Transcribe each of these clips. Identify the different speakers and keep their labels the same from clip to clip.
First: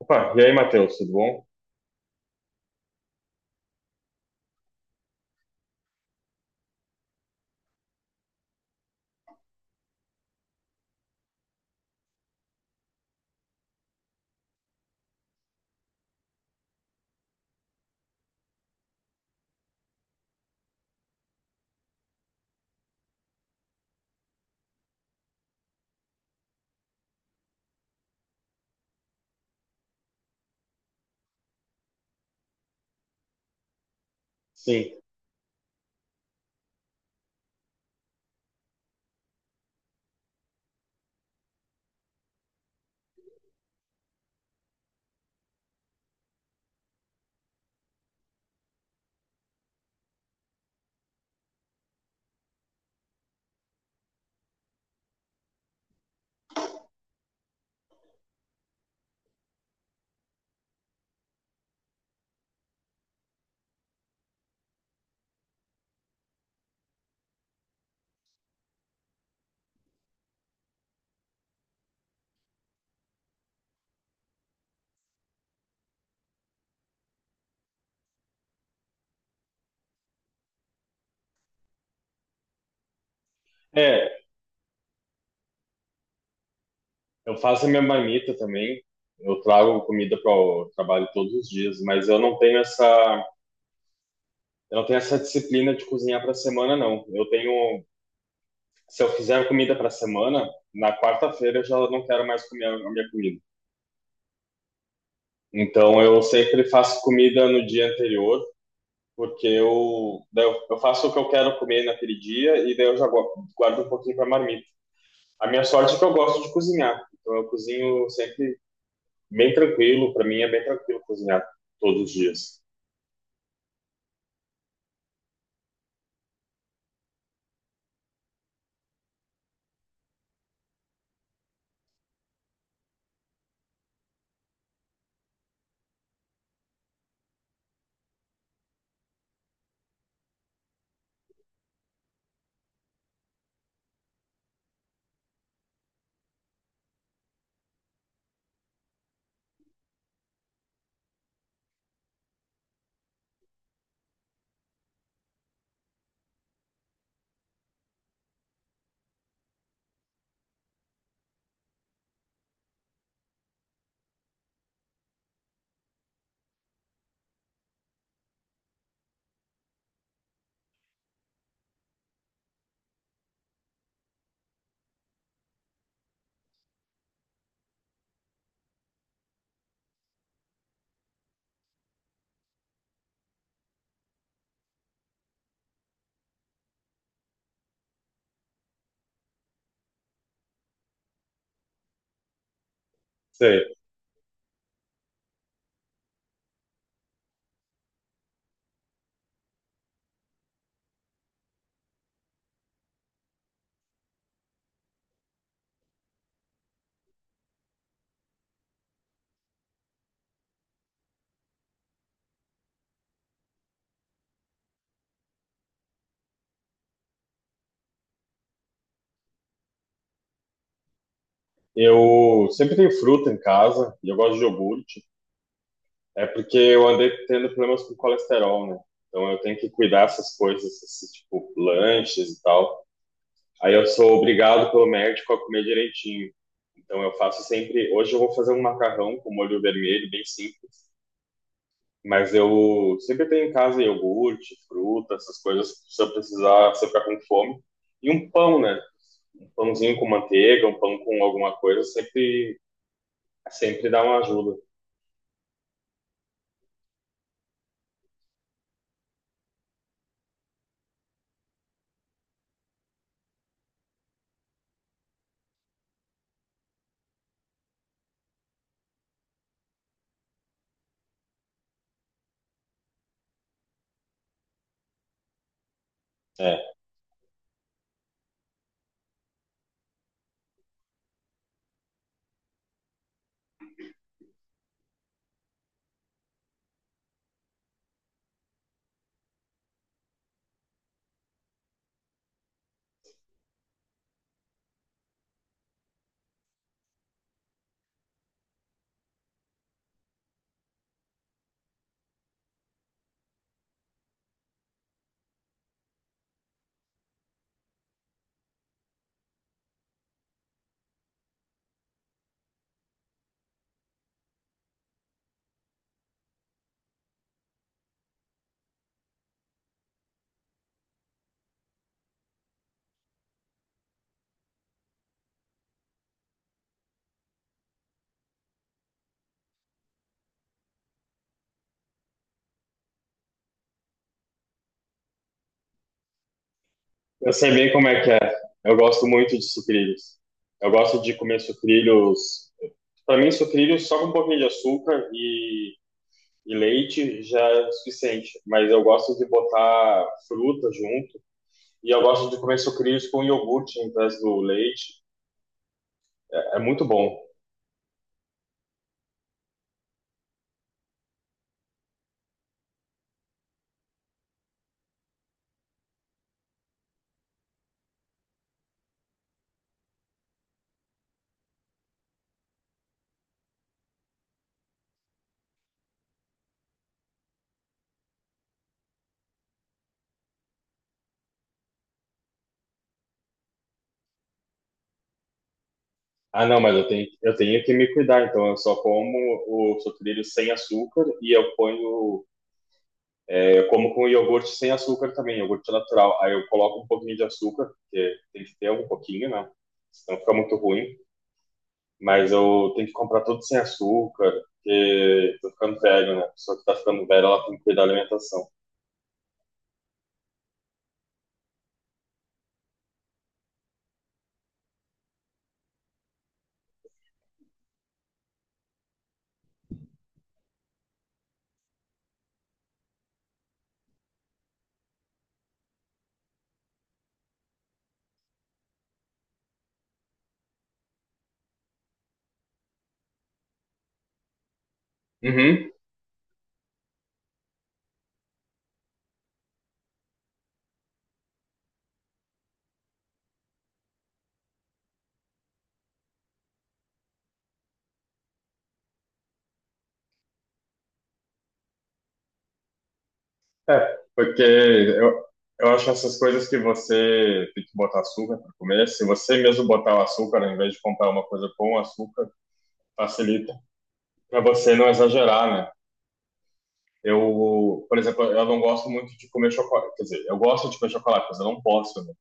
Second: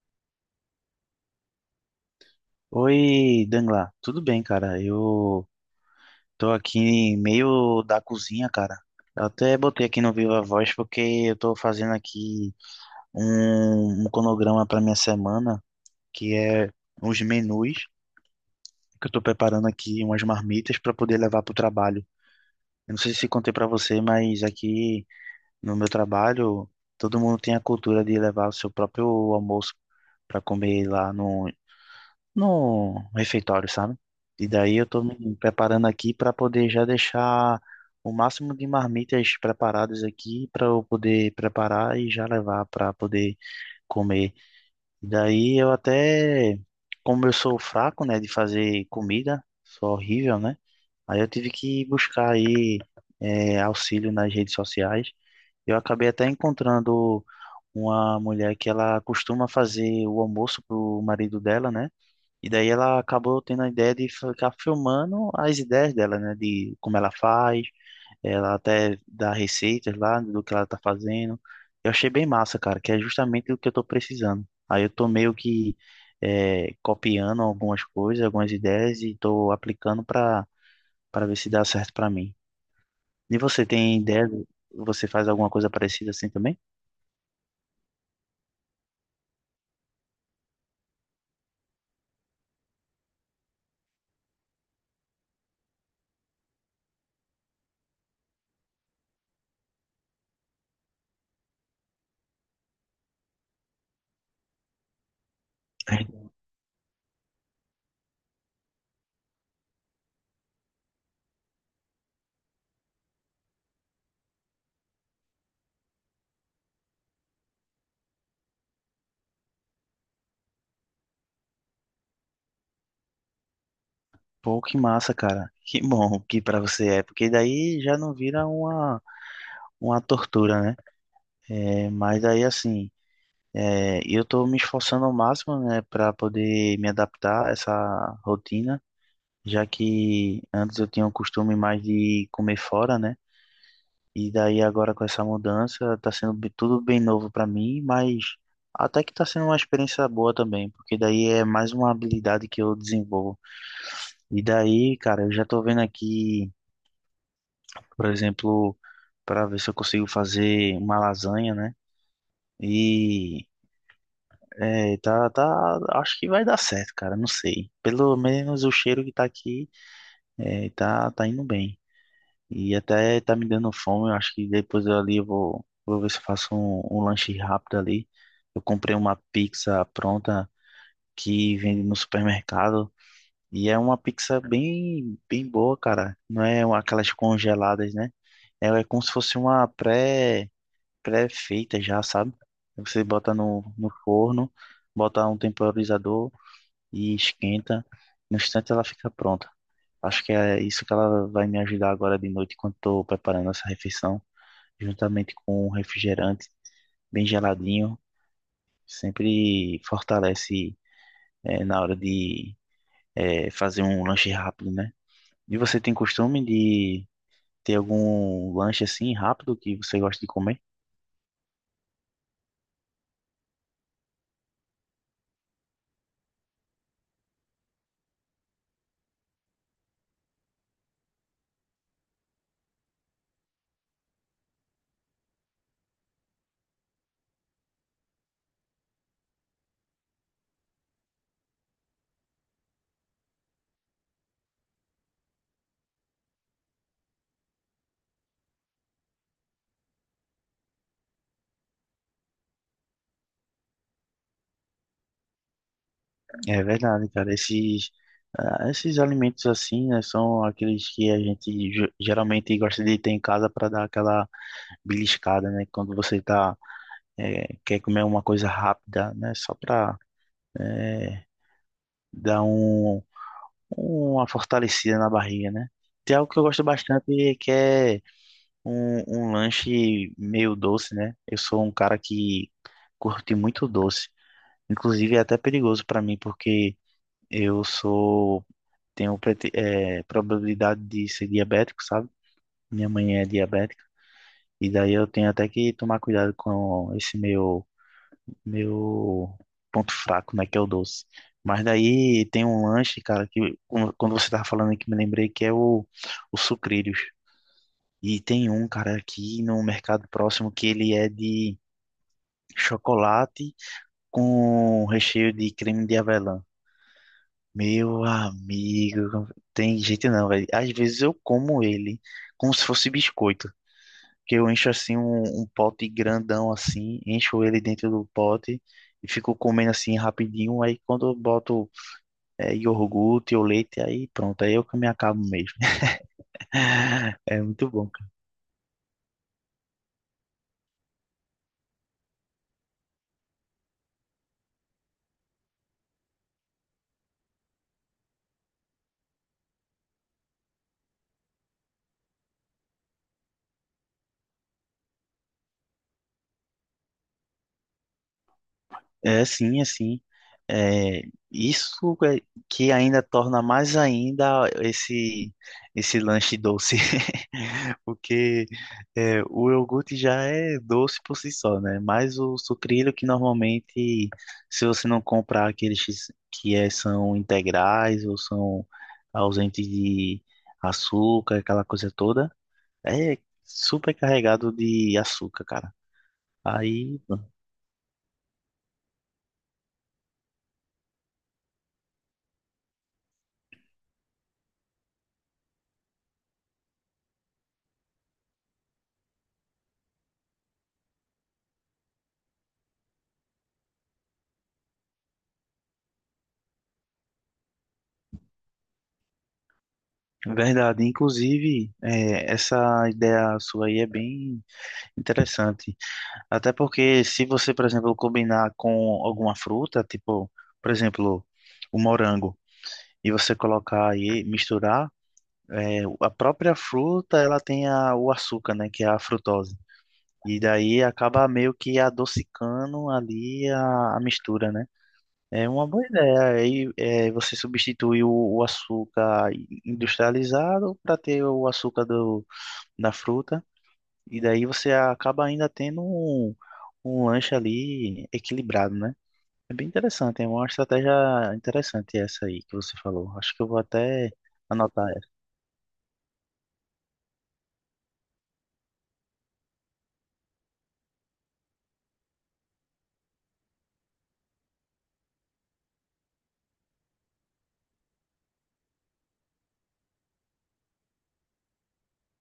Speaker 1: Opa, e aí, Matheus, tudo bom?
Speaker 2: Oi, Dangla, tudo bem, cara? Eu tô aqui meio da cozinha, cara. Eu até botei aqui no Viva Voz porque eu tô fazendo aqui um cronograma para minha semana, que é uns menus que eu tô preparando aqui, umas marmitas para poder levar pro trabalho. Eu não sei se contei para você, mas aqui no meu trabalho todo mundo tem a cultura de levar o seu próprio almoço para comer lá no refeitório, sabe? E daí eu
Speaker 1: Sim.
Speaker 2: tô me preparando aqui para poder já deixar o máximo de marmitas preparadas aqui para eu poder preparar e já levar para poder comer. E daí eu até, como eu sou fraco, né, de fazer comida, sou horrível, né? Aí eu tive que buscar aí auxílio nas redes sociais. Eu acabei até encontrando uma mulher que ela costuma fazer o almoço pro marido dela, né? E daí ela acabou tendo a ideia de ficar filmando as ideias dela, né? De como ela faz, ela até dá receitas lá do que ela tá fazendo. Eu achei bem massa, cara, que é justamente o que eu tô precisando. Aí eu tô meio que copiando algumas coisas, algumas ideias e tô aplicando pra para ver se dá certo pra mim. E você tem
Speaker 1: É,
Speaker 2: ideia? Você faz alguma coisa parecida assim também?
Speaker 1: eu faço a minha marmita também. Eu trago comida para o trabalho todos os dias, mas eu não tenho essa disciplina de cozinhar para a semana, não. Se eu fizer comida para a semana, na quarta-feira eu já não quero mais comer a minha comida. Então eu
Speaker 2: É.
Speaker 1: sempre faço comida no dia anterior, porque daí eu faço o que eu quero comer naquele dia e daí eu já guardo um pouquinho para marmita. A minha sorte é que eu gosto de cozinhar, então eu cozinho sempre bem tranquilo, para mim é bem tranquilo cozinhar todos os dias.
Speaker 2: Pô, que massa, cara. Que bom que pra você é, porque daí já não vira uma tortura, né? É, mas aí assim, é, eu estou me esforçando ao máximo, né, para poder me adaptar a essa rotina, já que antes eu tinha o costume mais de comer fora, né? E daí agora com essa mudança tá sendo tudo bem novo para mim, mas até que tá sendo uma experiência boa também, porque daí é mais uma habilidade que eu desenvolvo. E daí, cara, eu já tô vendo aqui, por exemplo, para ver se eu consigo fazer uma lasanha, né? e É, e tá, acho que vai dar certo, cara, não sei. Pelo menos o cheiro que tá aqui, tá indo bem. E até tá me dando fome, eu acho que depois eu ali eu vou ver se eu faço um lanche rápido ali. Eu comprei uma pizza pronta que vende no supermercado e é uma pizza bem boa, cara. Não é uma- aquelas congeladas, né? Ela é como se fosse uma pré-feita já, sabe? Você bota
Speaker 1: Sei.
Speaker 2: no forno, bota um temporizador e esquenta. No instante ela fica pronta. Acho que é isso que ela vai me ajudar agora de noite, quando estou preparando essa refeição, juntamente com um refrigerante bem geladinho. Sempre fortalece, na hora de, fazer um lanche rápido, né? E você tem costume de ter algum lanche assim rápido que você gosta de comer?
Speaker 1: Eu sempre tenho fruta em casa e eu gosto de iogurte. É porque eu andei tendo problemas com colesterol, né? Então eu tenho que cuidar dessas coisas, esses, tipo lanches e tal. Aí eu sou obrigado pelo médico a comer direitinho. Então eu faço sempre. Hoje eu vou fazer um macarrão com molho vermelho, bem simples. Mas eu sempre tenho em casa iogurte, fruta, essas coisas, se eu precisar, se eu ficar com fome. E um pão, né? Pãozinho com manteiga, um pão com alguma coisa, sempre, sempre dá uma ajuda.
Speaker 2: É verdade, cara. Esses, ah, esses alimentos assim, né, são aqueles que a gente geralmente gosta de ter em casa para dar aquela beliscada, né? Quando você tá, é, quer comer uma coisa rápida, né? Só para dar uma fortalecida na barriga, né? Tem algo que eu
Speaker 1: É.
Speaker 2: gosto bastante que é um lanche meio doce, né? Eu sou um cara que curte muito doce. Inclusive é até perigoso para mim porque eu sou tenho probabilidade de ser diabético, sabe? Minha mãe é diabética. E daí eu tenho até que tomar cuidado com esse meu ponto fraco, né, que é o doce. Mas daí tem um lanche, cara, que quando você tava falando aqui, me lembrei que é o Sucrilhos. E tem um, cara, aqui no mercado próximo que ele é de chocolate com recheio de creme de avelã. Meu amigo, tem jeito não, velho. Às vezes eu como ele como se fosse biscoito. Que eu encho assim um pote grandão assim, encho ele dentro do pote e fico comendo assim rapidinho. Aí quando eu boto iogurte ou leite, aí pronto, aí eu que me acabo mesmo.
Speaker 1: Eu
Speaker 2: É
Speaker 1: sei
Speaker 2: muito
Speaker 1: bem como
Speaker 2: bom.
Speaker 1: é que é. Eu gosto muito de sucrilhos. Eu gosto de comer sucrilhos. Para mim, sucrilhos só com um pouquinho de açúcar e leite já é o suficiente. Mas eu gosto de botar fruta junto. E eu gosto de comer sucrilhos com iogurte em vez do leite. É muito bom.
Speaker 2: É sim, é sim. É, isso é que ainda torna mais ainda esse lanche doce, porque é, o iogurte já é doce por si só, né? Mas o sucrilho que normalmente, se você não comprar aqueles que é, são integrais ou são ausentes de açúcar, aquela coisa toda, é super carregado de açúcar, cara.
Speaker 1: Ah, não, mas
Speaker 2: Aí
Speaker 1: eu tenho que me cuidar. Então, eu só como o sucrilho sem açúcar e eu ponho. Eu como com iogurte sem açúcar também, iogurte natural. Aí eu coloco um pouquinho de açúcar, porque tem que ter um pouquinho, né? Senão fica muito ruim. Mas eu tenho que comprar tudo sem açúcar, porque tô ficando velho, né? A pessoa que tá ficando velha, ela tem que cuidar da alimentação.
Speaker 2: verdade, inclusive, é, essa ideia sua aí é bem interessante. Até porque, se você, por exemplo, combinar com alguma fruta, tipo, por exemplo, o morango, e você colocar aí, misturar, é, a própria fruta, ela tem o açúcar, né, que é a frutose. E daí acaba meio que adocicando ali a mistura, né? É uma
Speaker 1: Uhum.
Speaker 2: boa ideia. Aí é, você substitui o açúcar industrializado para ter o açúcar do da fruta, e daí você acaba ainda tendo um lanche ali equilibrado, né? É bem interessante, é uma estratégia interessante essa aí que você falou. Acho que eu vou
Speaker 1: É,
Speaker 2: até
Speaker 1: porque
Speaker 2: anotar essa.
Speaker 1: eu, eu acho essas coisas que você tem que botar açúcar para comer. Se você mesmo botar o açúcar, ao invés de comprar uma coisa com açúcar, facilita para você não exagerar, né? Eu, por exemplo, eu não gosto muito de comer chocolate. Quer dizer, eu gosto de comer chocolate, mas eu não posso, né?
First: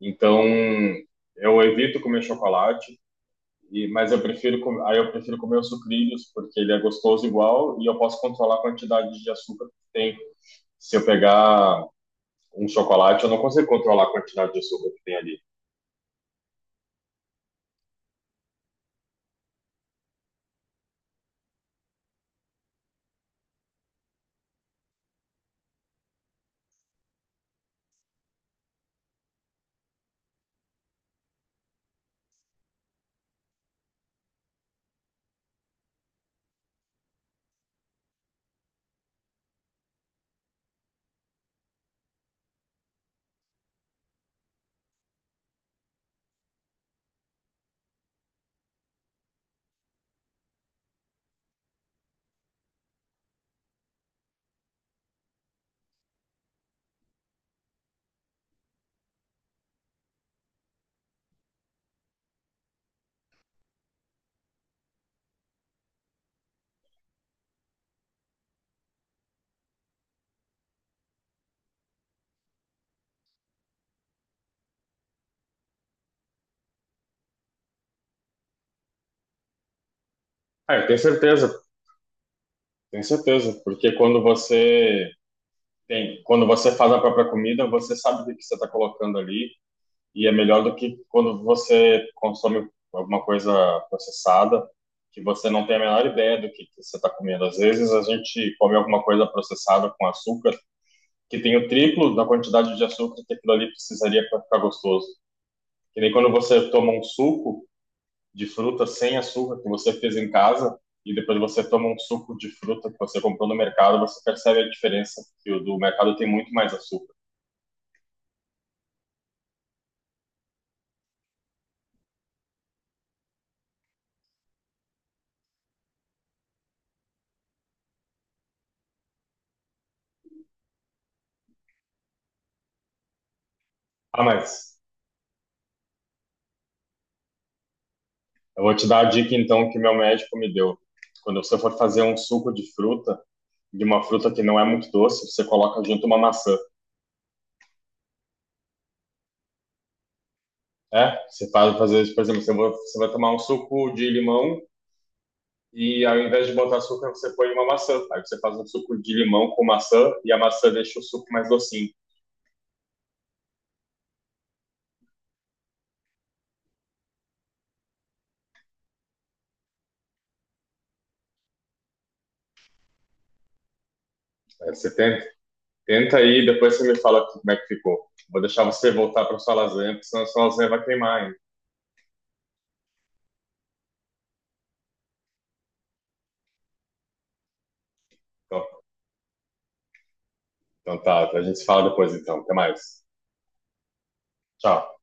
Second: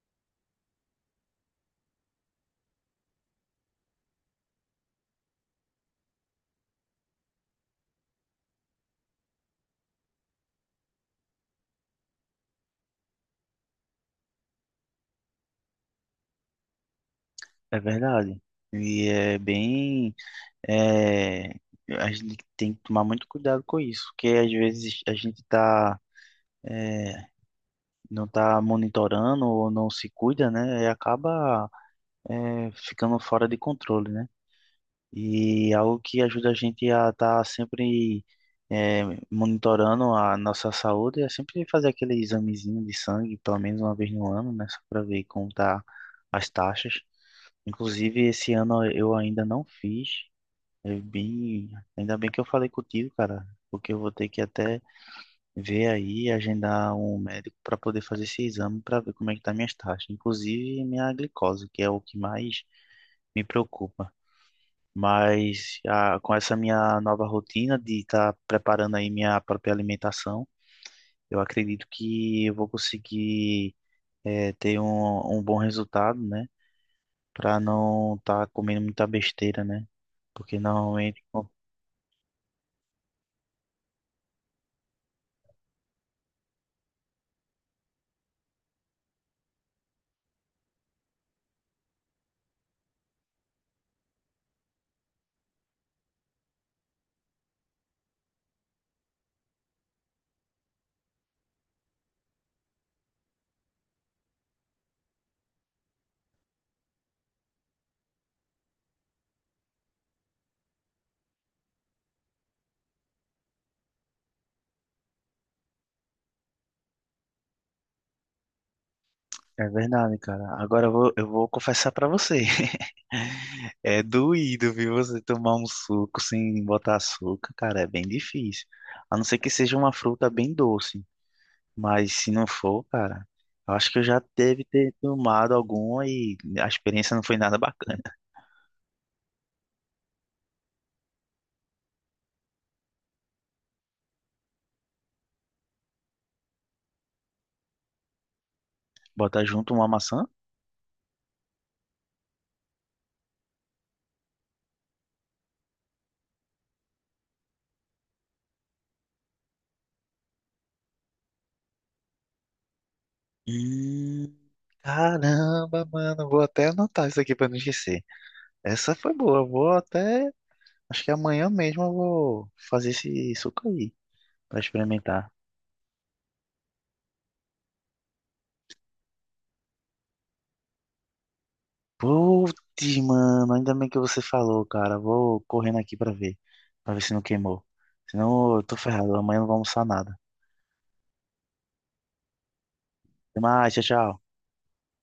Speaker 1: Então, eu evito comer chocolate, e, mas eu prefiro, aí eu prefiro comer os sucrilhos, porque ele é gostoso igual e eu posso controlar a quantidade de açúcar que tem. Se eu pegar um chocolate, eu não consigo controlar a quantidade de açúcar que tem ali.
Speaker 2: É verdade. E é bem. É, a gente tem que tomar muito cuidado com isso, porque às vezes a gente tá, é, não tá monitorando ou não se cuida, né? E acaba, é, ficando fora de controle, né? E algo que ajuda a gente a estar sempre eh, monitorando a nossa saúde é sempre fazer aquele examezinho de sangue, pelo menos uma vez no ano, né? Só para ver como tá as taxas. Inclusive, esse ano eu ainda não fiz. É bem... Ainda bem que eu falei contigo, cara, porque eu vou ter que até ver aí, agendar um médico para poder fazer esse exame para ver como é que tá minhas taxas, inclusive minha glicose, que é o que mais me preocupa. Mas ah, com essa minha nova rotina de estar preparando aí minha própria alimentação, eu acredito que eu vou conseguir ter um bom resultado, né? Para não estar comendo muita besteira, né? Porque
Speaker 1: Ah, eu
Speaker 2: normalmente pô,
Speaker 1: tenho certeza, porque quando você faz a própria comida, você sabe o que que você está colocando ali e é melhor do que quando você consome alguma coisa processada, que você não tem a menor ideia que você está comendo. Às vezes a gente come alguma coisa processada com açúcar, que tem o triplo da quantidade de açúcar que aquilo ali precisaria para ficar gostoso. Que nem quando você toma um suco de fruta sem açúcar que você fez em casa, e depois você toma um suco de fruta que você comprou no mercado, você percebe a diferença, que o do mercado tem muito mais açúcar.
Speaker 2: é verdade, cara. Agora eu eu vou confessar para você. É doído, viu? Você tomar um suco sem botar açúcar, cara, é bem difícil. A não ser que seja uma fruta bem doce. Mas se não for, cara, eu acho que eu
Speaker 1: Ah,
Speaker 2: já deve
Speaker 1: mas
Speaker 2: ter tomado alguma e a experiência não foi nada bacana.
Speaker 1: eu vou te dar a dica então que meu médico me deu. Quando você for fazer um suco de fruta, de uma fruta que não é muito doce, você coloca junto uma maçã.
Speaker 2: Botar junto uma maçã?
Speaker 1: É, você faz fazer isso, por exemplo, você vai tomar um suco de limão e ao invés de botar açúcar, você põe uma maçã. Aí você faz um suco de limão com maçã e a maçã deixa o suco mais docinho.
Speaker 2: Hum, caramba, mano, vou até anotar isso aqui pra não esquecer. Essa foi boa, eu vou até. Acho que amanhã mesmo eu vou fazer esse suco aí pra
Speaker 1: Aí
Speaker 2: experimentar.
Speaker 1: tenta aí, depois você me fala como é que ficou. Vou deixar você voltar para sua lasanha, porque senão a sua lasanha vai queimar. Hein?
Speaker 2: Putz, mano, ainda bem que você falou, cara. Vou correndo aqui pra ver se não queimou. Senão eu tô
Speaker 1: Então,
Speaker 2: ferrado, amanhã eu não vou almoçar nada.
Speaker 1: então tá, a gente se fala depois então. Até mais.
Speaker 2: Até mais, tchau, tchau.
Speaker 1: Tchau.